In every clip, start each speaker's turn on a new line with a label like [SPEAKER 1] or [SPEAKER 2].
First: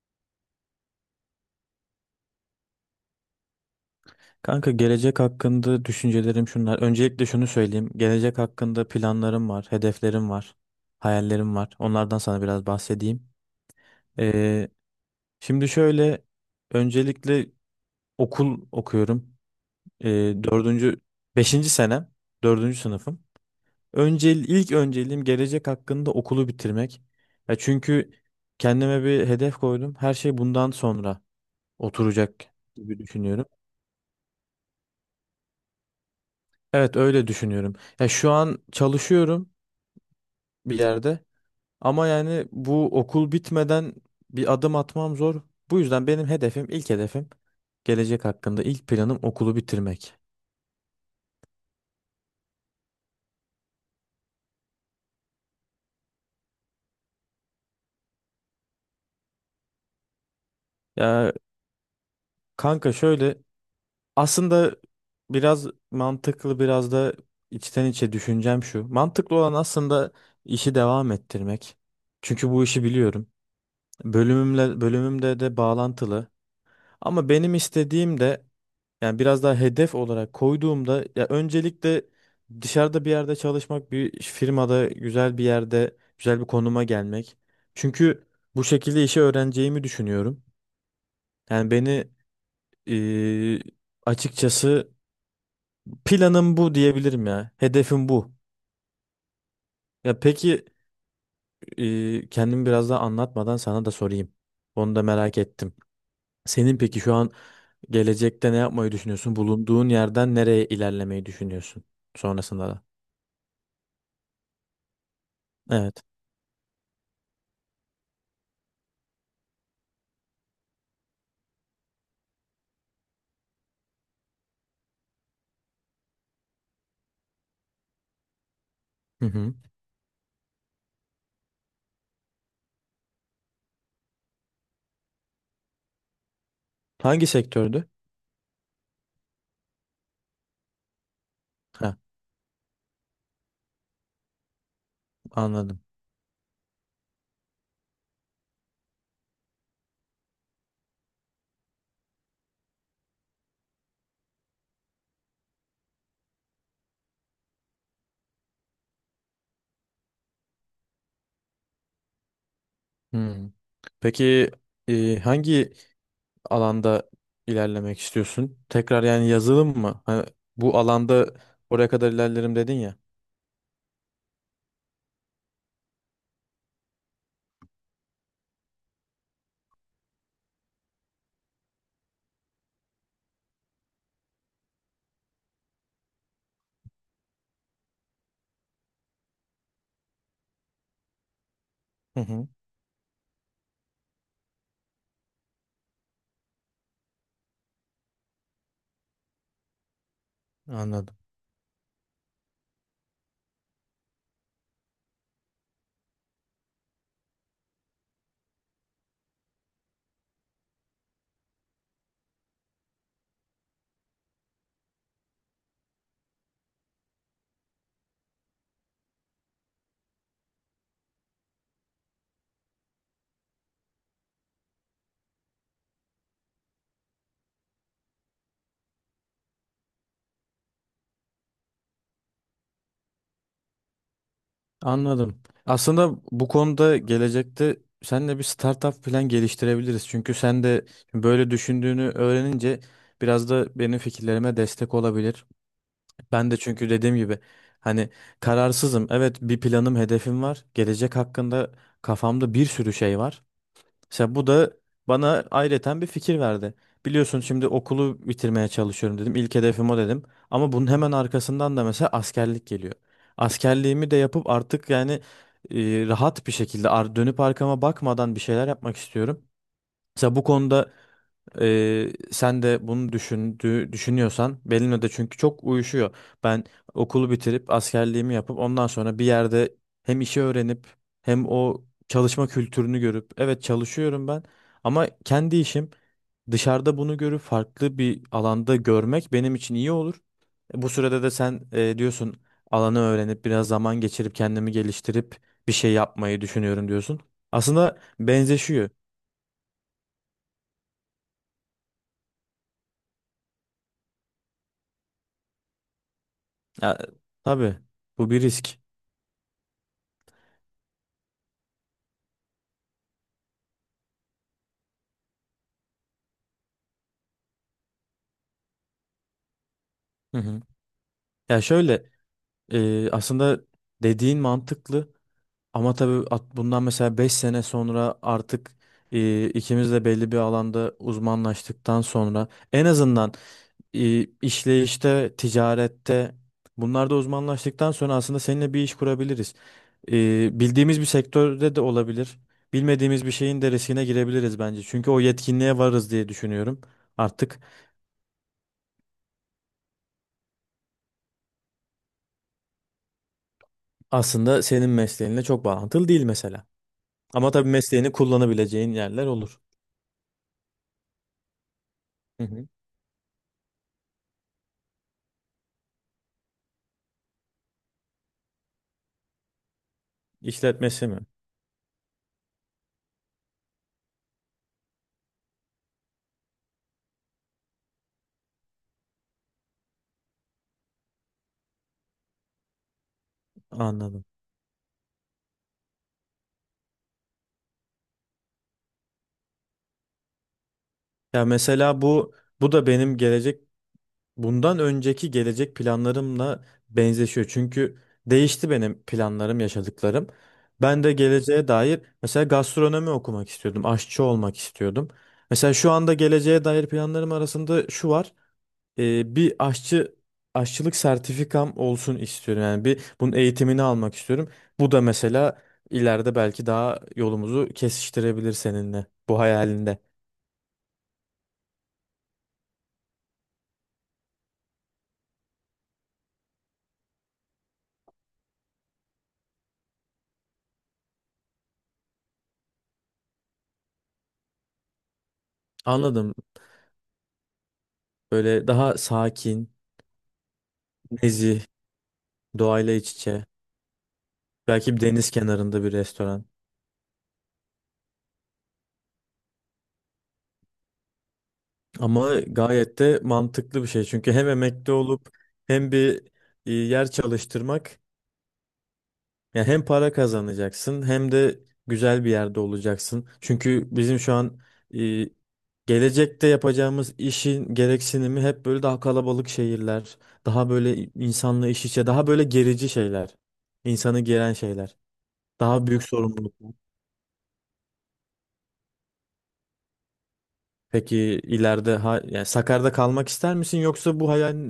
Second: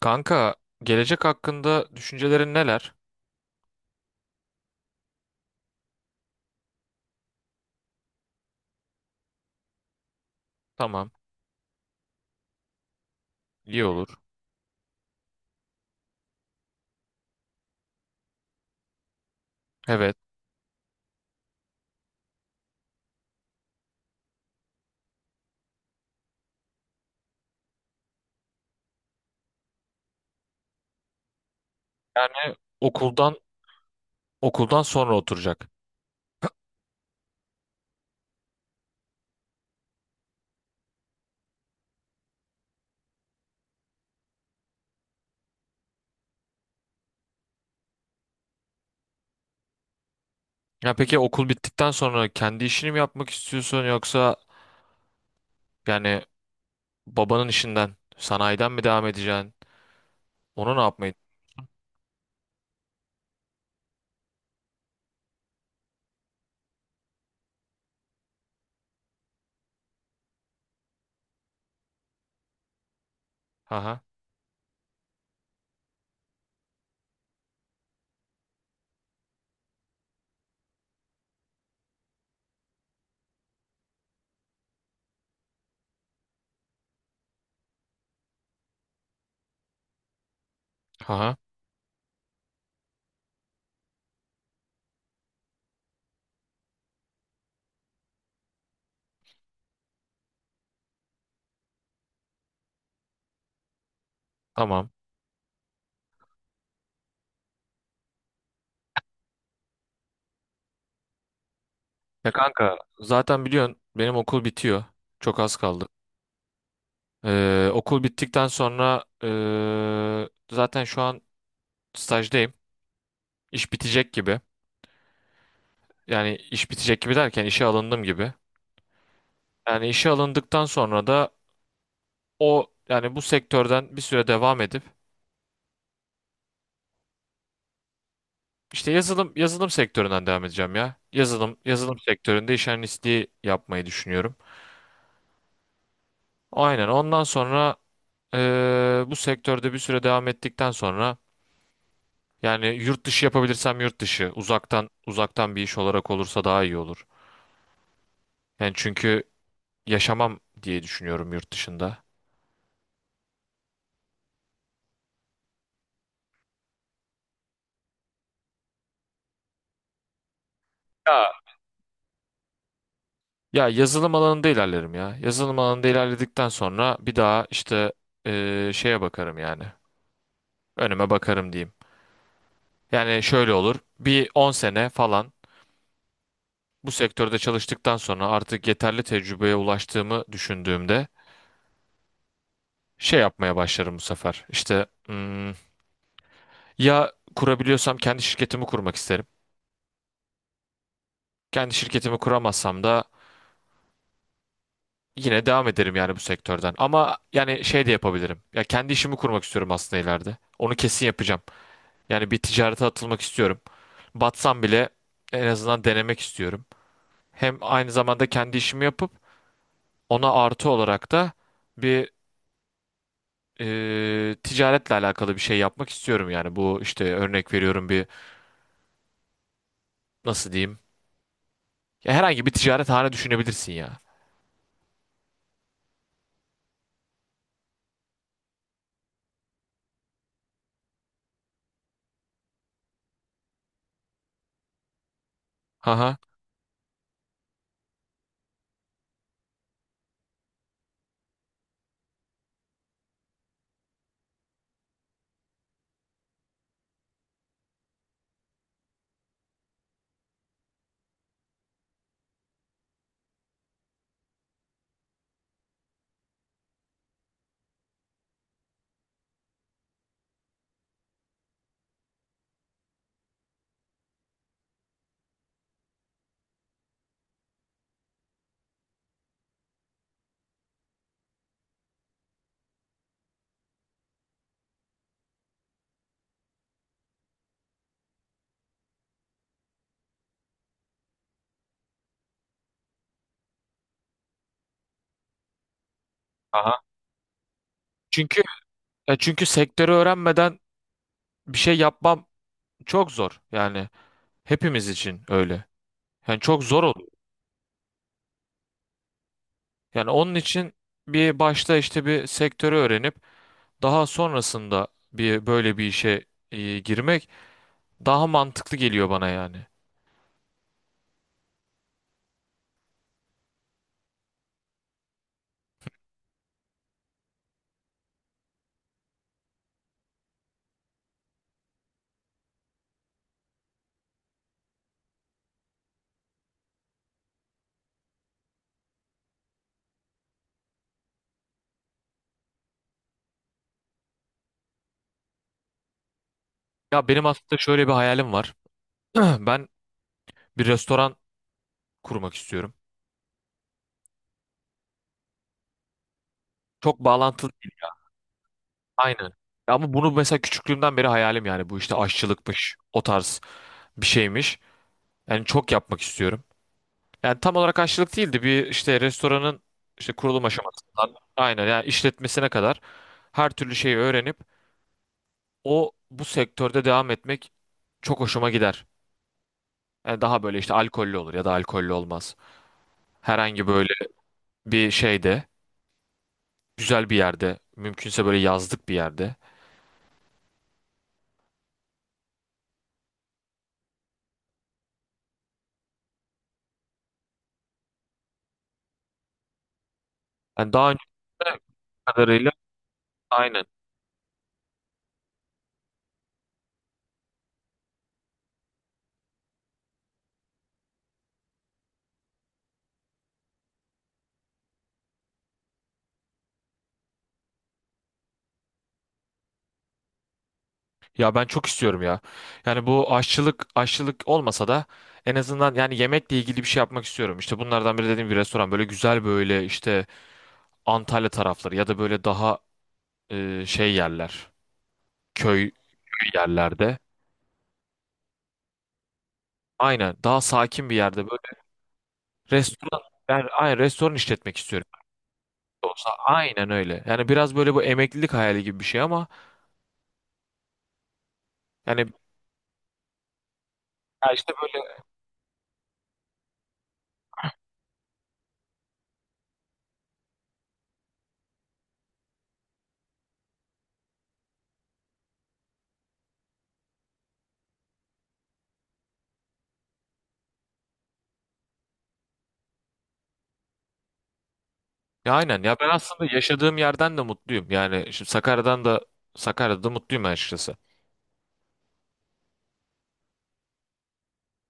[SPEAKER 1] Kanka, gelecek hakkında düşüncelerin neler?
[SPEAKER 2] Kanka, gelecek hakkında düşüncelerim şunlar. Öncelikle şunu söyleyeyim. Gelecek hakkında planlarım var, hedeflerim var,
[SPEAKER 1] Tamam,
[SPEAKER 2] hayallerim var. Onlardan sana biraz bahsedeyim.
[SPEAKER 1] iyi olur.
[SPEAKER 2] Ee, şimdi şöyle, öncelikle okul okuyorum. Ee,
[SPEAKER 1] Evet.
[SPEAKER 2] dördüncü, beşinci senem, dördüncü sınıfım. Önce, ilk önceliğim gelecek hakkında okulu bitirmek. Ya çünkü kendime bir hedef koydum. Her şey bundan sonra oturacak
[SPEAKER 1] Yani
[SPEAKER 2] gibi
[SPEAKER 1] okuldan
[SPEAKER 2] düşünüyorum.
[SPEAKER 1] okuldan sonra oturacak.
[SPEAKER 2] Evet, öyle düşünüyorum. Ya şu an çalışıyorum, bir yerde. Ama yani bu okul bitmeden bir adım atmam zor. Bu yüzden benim hedefim, ilk hedefim, gelecek hakkında ilk planım okulu bitirmek.
[SPEAKER 1] Ya peki okul bittikten sonra kendi işini mi yapmak istiyorsun yoksa yani babanın işinden, sanayiden mi devam edeceksin? Onu ne yapmayı?
[SPEAKER 2] Ya kanka şöyle, aslında biraz mantıklı, biraz da içten içe düşüncem şu. Mantıklı olan aslında işi devam ettirmek. Çünkü bu işi biliyorum.
[SPEAKER 1] Haha.
[SPEAKER 2] Bölümümde de bağlantılı. Ama benim istediğim de, yani biraz daha hedef olarak koyduğumda, ya öncelikle dışarıda bir yerde çalışmak, bir firmada güzel bir yerde, güzel bir konuma gelmek. Çünkü bu şekilde işi öğreneceğimi düşünüyorum.
[SPEAKER 1] Haha.
[SPEAKER 2] Yani beni eee, açıkçası planım bu diyebilirim ya. Hedefim bu. Ya peki, kendimi biraz daha anlatmadan sana da sorayım.
[SPEAKER 1] Tamam.
[SPEAKER 2] Onu da merak ettim. Senin peki şu an gelecekte ne yapmayı düşünüyorsun? Bulunduğun yerden nereye ilerlemeyi düşünüyorsun
[SPEAKER 1] Ya
[SPEAKER 2] sonrasında
[SPEAKER 1] kanka,
[SPEAKER 2] da?
[SPEAKER 1] zaten biliyorsun benim okul bitiyor. Çok az kaldı.
[SPEAKER 2] Evet.
[SPEAKER 1] Okul bittikten sonra zaten şu an stajdayım. İş bitecek gibi. Yani iş bitecek gibi derken işe alındım gibi.
[SPEAKER 2] Hı hı.
[SPEAKER 1] Yani işe alındıktan sonra da o yani bu sektörden bir süre devam edip
[SPEAKER 2] Hangi sektördü?
[SPEAKER 1] işte yazılım sektöründen devam edeceğim ya. Yazılım
[SPEAKER 2] Ha,
[SPEAKER 1] yazılım sektöründe iş analistliği yapmayı düşünüyorum.
[SPEAKER 2] anladım.
[SPEAKER 1] Aynen ondan sonra bu sektörde bir süre devam ettikten sonra yani yurt dışı yapabilirsem yurt dışı uzaktan bir iş olarak olursa daha iyi olur. Yani çünkü yaşamam diye düşünüyorum yurt dışında.
[SPEAKER 2] Hmm. Peki, hangi alanda ilerlemek istiyorsun? Tekrar yani yazılım mı? Hani bu alanda
[SPEAKER 1] Ya
[SPEAKER 2] oraya kadar ilerlerim dedin ya.
[SPEAKER 1] Ya yazılım alanında ilerlerim ya. Yazılım alanında ilerledikten sonra bir daha işte şeye bakarım yani. Önüme bakarım diyeyim. Yani şöyle olur. Bir 10 sene falan bu sektörde çalıştıktan sonra artık yeterli tecrübeye ulaştığımı düşündüğümde
[SPEAKER 2] Hı hı.
[SPEAKER 1] şey yapmaya başlarım bu sefer. İşte ya kurabiliyorsam kendi şirketimi kurmak isterim.
[SPEAKER 2] Anladım.
[SPEAKER 1] Kendi şirketimi kuramazsam da yine devam ederim yani bu sektörden. Ama yani şey de yapabilirim. Ya kendi işimi kurmak istiyorum aslında ileride. Onu kesin yapacağım. Yani bir ticarete atılmak istiyorum. Batsam bile en azından denemek istiyorum. Hem aynı zamanda kendi işimi yapıp ona artı olarak da bir ticaretle alakalı bir şey yapmak istiyorum. Yani bu işte örnek veriyorum bir nasıl diyeyim? Ya herhangi bir ticarethane düşünebilirsin ya.
[SPEAKER 2] Anladım. Aslında bu konuda gelecekte seninle bir startup plan geliştirebiliriz. Çünkü sen de böyle düşündüğünü öğrenince biraz da benim fikirlerime destek olabilir.
[SPEAKER 1] Aha.
[SPEAKER 2] Ben de çünkü dediğim gibi, hani, kararsızım. Evet, bir planım, hedefim var. Gelecek hakkında kafamda bir sürü şey var. Mesela bu da bana ayrıca bir fikir verdi. Biliyorsun, şimdi okulu bitirmeye çalışıyorum dedim. İlk hedefim o dedim. Ama bunun hemen arkasından da mesela askerlik geliyor. Askerliğimi de yapıp artık yani rahat bir şekilde dönüp arkama bakmadan bir şeyler yapmak istiyorum. Mesela bu konuda sen de bunu düşünüyorsan Belino'da, çünkü çok uyuşuyor. Ben okulu bitirip askerliğimi yapıp ondan sonra bir yerde hem işi öğrenip hem o çalışma kültürünü görüp, evet çalışıyorum ben ama kendi işim, dışarıda bunu görüp farklı bir alanda görmek benim için iyi olur. Bu sürede de sen, diyorsun, alanı öğrenip biraz zaman geçirip kendimi geliştirip bir şey yapmayı
[SPEAKER 1] Aha.
[SPEAKER 2] düşünüyorum diyorsun. Aslında
[SPEAKER 1] Çünkü
[SPEAKER 2] benzeşiyor.
[SPEAKER 1] çünkü sektörü öğrenmeden bir şey yapmam çok zor. Yani hepimiz için öyle. Yani çok zor
[SPEAKER 2] Ya,
[SPEAKER 1] olur.
[SPEAKER 2] tabii bu bir risk.
[SPEAKER 1] Yani onun için bir başta işte bir sektörü öğrenip daha sonrasında bir böyle bir işe girmek daha mantıklı geliyor bana yani.
[SPEAKER 2] Hı hı. Ya şöyle, aslında dediğin mantıklı, ama tabii bundan mesela 5 sene sonra artık, ikimiz de belli bir alanda uzmanlaştıktan sonra, en azından işleyişte, ticarette, bunlarda uzmanlaştıktan sonra aslında seninle bir iş kurabiliriz. Bildiğimiz bir sektörde de olabilir. Bilmediğimiz bir şeyin de riskine girebiliriz bence. Çünkü o yetkinliğe varız diye düşünüyorum.
[SPEAKER 1] Ya benim aslında
[SPEAKER 2] Artık
[SPEAKER 1] şöyle bir hayalim var. Ben bir restoran kurmak istiyorum.
[SPEAKER 2] aslında senin mesleğinle çok bağlantılı değil mesela.
[SPEAKER 1] Çok bağlantılı
[SPEAKER 2] Ama tabii
[SPEAKER 1] değil.
[SPEAKER 2] mesleğini kullanabileceğin yerler
[SPEAKER 1] Aynen.
[SPEAKER 2] olur.
[SPEAKER 1] Ama bunu mesela küçüklüğümden beri hayalim yani bu işte
[SPEAKER 2] Hı hı.
[SPEAKER 1] aşçılıkmış, o tarz bir şeymiş. Yani çok yapmak istiyorum. Yani tam olarak aşçılık değildi. Bir işte restoranın işte kurulum
[SPEAKER 2] İşletmesi
[SPEAKER 1] aşamasından
[SPEAKER 2] mi?
[SPEAKER 1] aynen yani işletmesine kadar her türlü şeyi öğrenip o bu sektörde devam etmek çok hoşuma gider. Daha böyle işte alkollü olur ya da alkollü olmaz. Herhangi böyle
[SPEAKER 2] Anladım.
[SPEAKER 1] bir şeyde, güzel bir yerde, mümkünse böyle yazlık bir yerde.
[SPEAKER 2] Ya mesela bu da benim gelecek, bundan önceki gelecek planlarımla benzeşiyor. Çünkü değişti benim planlarım, yaşadıklarım.
[SPEAKER 1] Yani daha önce
[SPEAKER 2] Ben de geleceğe dair mesela
[SPEAKER 1] kadarıyla
[SPEAKER 2] gastronomi okumak
[SPEAKER 1] aynen.
[SPEAKER 2] istiyordum, aşçı olmak istiyordum. Mesela şu anda geleceğe dair planlarım arasında şu var. E, bir aşçı Aşçılık sertifikam olsun istiyorum. Yani bir bunun eğitimini almak istiyorum. Bu da mesela ileride belki daha yolumuzu kesiştirebilir seninle, bu hayalinde.
[SPEAKER 1] Ya ben çok istiyorum ya. Yani bu aşçılık olmasa da en azından yani yemekle ilgili bir şey yapmak istiyorum. İşte bunlardan biri dediğim bir restoran böyle güzel böyle işte Antalya tarafları ya da böyle daha şey yerler, köy
[SPEAKER 2] Anladım.
[SPEAKER 1] yerlerde.
[SPEAKER 2] Böyle daha sakin,
[SPEAKER 1] Aynen daha sakin bir yerde böyle
[SPEAKER 2] nezih, doğayla
[SPEAKER 1] restoran
[SPEAKER 2] iç içe.
[SPEAKER 1] yani aynen restoran işletmek istiyorum.
[SPEAKER 2] Belki bir deniz kenarında bir
[SPEAKER 1] Olsa
[SPEAKER 2] restoran.
[SPEAKER 1] aynen öyle. Yani biraz böyle bu emeklilik hayali gibi bir şey ama yani
[SPEAKER 2] Ama gayet de mantıklı bir şey.
[SPEAKER 1] ya
[SPEAKER 2] Çünkü hem
[SPEAKER 1] işte böyle
[SPEAKER 2] emekli olup hem bir, yer çalıştırmak. Ya hem para kazanacaksın hem de güzel bir yerde olacaksın. Çünkü bizim şu an, e, gelecekte yapacağımız işin gereksinimi hep böyle daha kalabalık şehirler, daha böyle insanla iş içe, daha böyle gerici şeyler, insanı geren şeyler,
[SPEAKER 1] ya aynen ya
[SPEAKER 2] daha
[SPEAKER 1] ben
[SPEAKER 2] büyük
[SPEAKER 1] aslında
[SPEAKER 2] sorumluluklar.
[SPEAKER 1] yaşadığım yerden de mutluyum. Yani şimdi Sakarya'da da mutluyum açıkçası.
[SPEAKER 2] Peki ileride, ha, yani Sakarya'da kalmak ister misin, yoksa bu hayal,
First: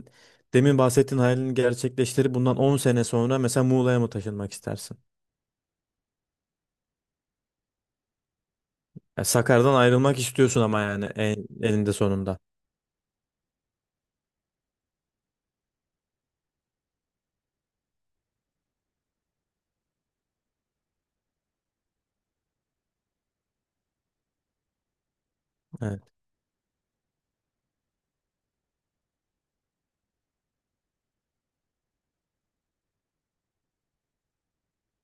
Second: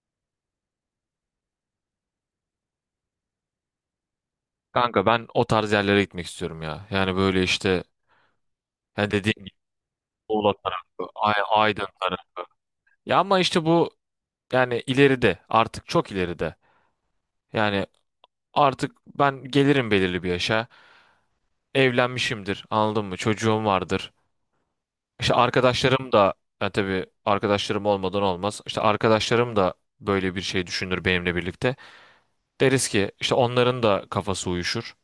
[SPEAKER 2] demin bahsettiğin hayalini gerçekleştirip bundan 10 sene sonra mesela Muğla'ya mı taşınmak istersin?
[SPEAKER 1] Kanka ben o tarz yerlere gitmek istiyorum ya. Yani böyle işte yani
[SPEAKER 2] Ya
[SPEAKER 1] dediğim gibi
[SPEAKER 2] Sakarya'dan ayrılmak
[SPEAKER 1] Muğla
[SPEAKER 2] istiyorsun ama yani
[SPEAKER 1] tarafı, Aydın
[SPEAKER 2] elinde sonunda.
[SPEAKER 1] tarafı. Ya ama işte bu yani ileride artık çok ileride. Yani artık ben gelirim belirli bir yaşa. Evlenmişimdir anladın mı? Çocuğum vardır. İşte
[SPEAKER 2] Evet.
[SPEAKER 1] arkadaşlarım da yani tabii arkadaşlarım olmadan olmaz. İşte arkadaşlarım da böyle bir şey düşünür benimle birlikte. Deriz ki işte onların da kafası uyuşur.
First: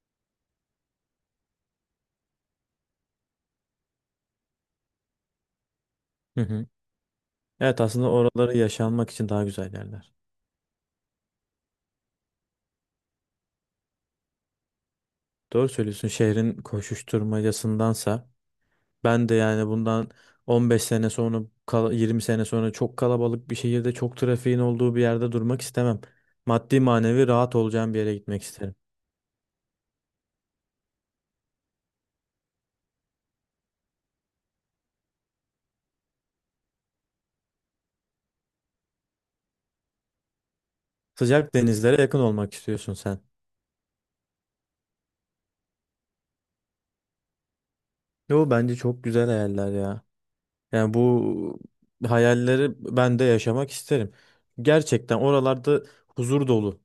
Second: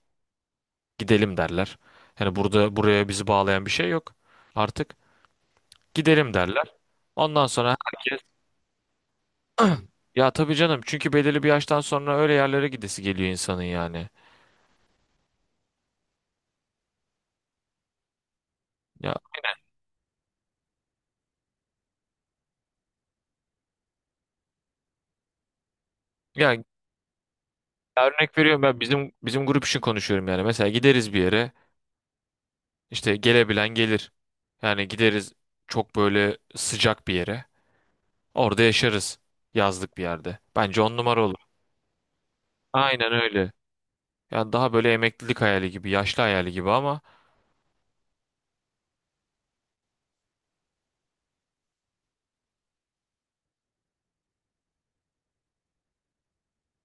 [SPEAKER 1] Gidelim derler. Yani burada buraya bizi bağlayan bir şey yok. Artık gidelim
[SPEAKER 2] Hı hı.
[SPEAKER 1] derler. Ondan sonra
[SPEAKER 2] Evet, aslında
[SPEAKER 1] herkes
[SPEAKER 2] oraları yaşanmak için daha güzel yerler.
[SPEAKER 1] ya tabii canım çünkü belirli bir yaştan sonra öyle yerlere gidesi geliyor insanın yani.
[SPEAKER 2] Doğru söylüyorsun. Şehrin koşuşturmacasındansa
[SPEAKER 1] Ya
[SPEAKER 2] ben de, yani, bundan 15 sene sonra, 20 sene sonra çok kalabalık bir şehirde, çok trafiğin olduğu bir yerde durmak istemem.
[SPEAKER 1] yani
[SPEAKER 2] Maddi manevi rahat olacağım bir yere
[SPEAKER 1] örnek
[SPEAKER 2] gitmek
[SPEAKER 1] veriyorum
[SPEAKER 2] isterim.
[SPEAKER 1] ben bizim grup için konuşuyorum yani. Mesela gideriz bir yere işte gelebilen gelir. Yani gideriz çok böyle sıcak bir yere. Orada yaşarız. Yazlık bir yerde. Bence on numara olur.
[SPEAKER 2] Sıcak denizlere yakın olmak istiyorsun
[SPEAKER 1] Aynen
[SPEAKER 2] sen.
[SPEAKER 1] öyle. Yani daha böyle emeklilik hayali gibi, yaşlı hayali gibi ama
[SPEAKER 2] Yo, bence çok güzel hayaller ya. Yani bu hayalleri ben de yaşamak isterim. Gerçekten oralarda huzur dolu,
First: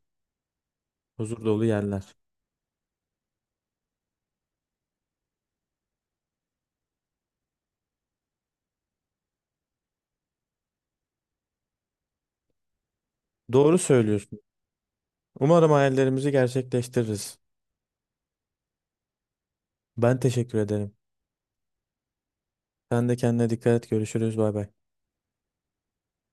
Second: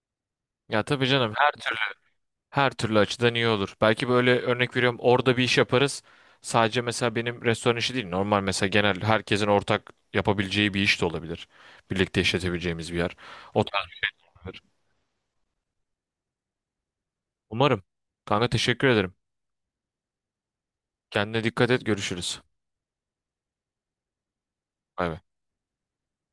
[SPEAKER 1] ya tabii canım
[SPEAKER 2] huzur
[SPEAKER 1] her
[SPEAKER 2] dolu
[SPEAKER 1] türlü
[SPEAKER 2] yerler.
[SPEAKER 1] her türlü açıdan iyi olur. Belki böyle örnek veriyorum orada bir iş yaparız. Sadece mesela benim restoran işi değil, normal mesela genel herkesin ortak yapabileceği bir iş de olabilir. Birlikte işletebileceğimiz bir yer. O
[SPEAKER 2] Doğru
[SPEAKER 1] tarz
[SPEAKER 2] söylüyorsun.
[SPEAKER 1] bir yer.
[SPEAKER 2] Umarım hayallerimizi gerçekleştiririz.
[SPEAKER 1] Umarım. Kanka teşekkür ederim.
[SPEAKER 2] Ben teşekkür ederim.
[SPEAKER 1] Kendine dikkat et, görüşürüz.
[SPEAKER 2] Sen de kendine dikkat et. Görüşürüz. Bay bay.
[SPEAKER 1] Bay bay.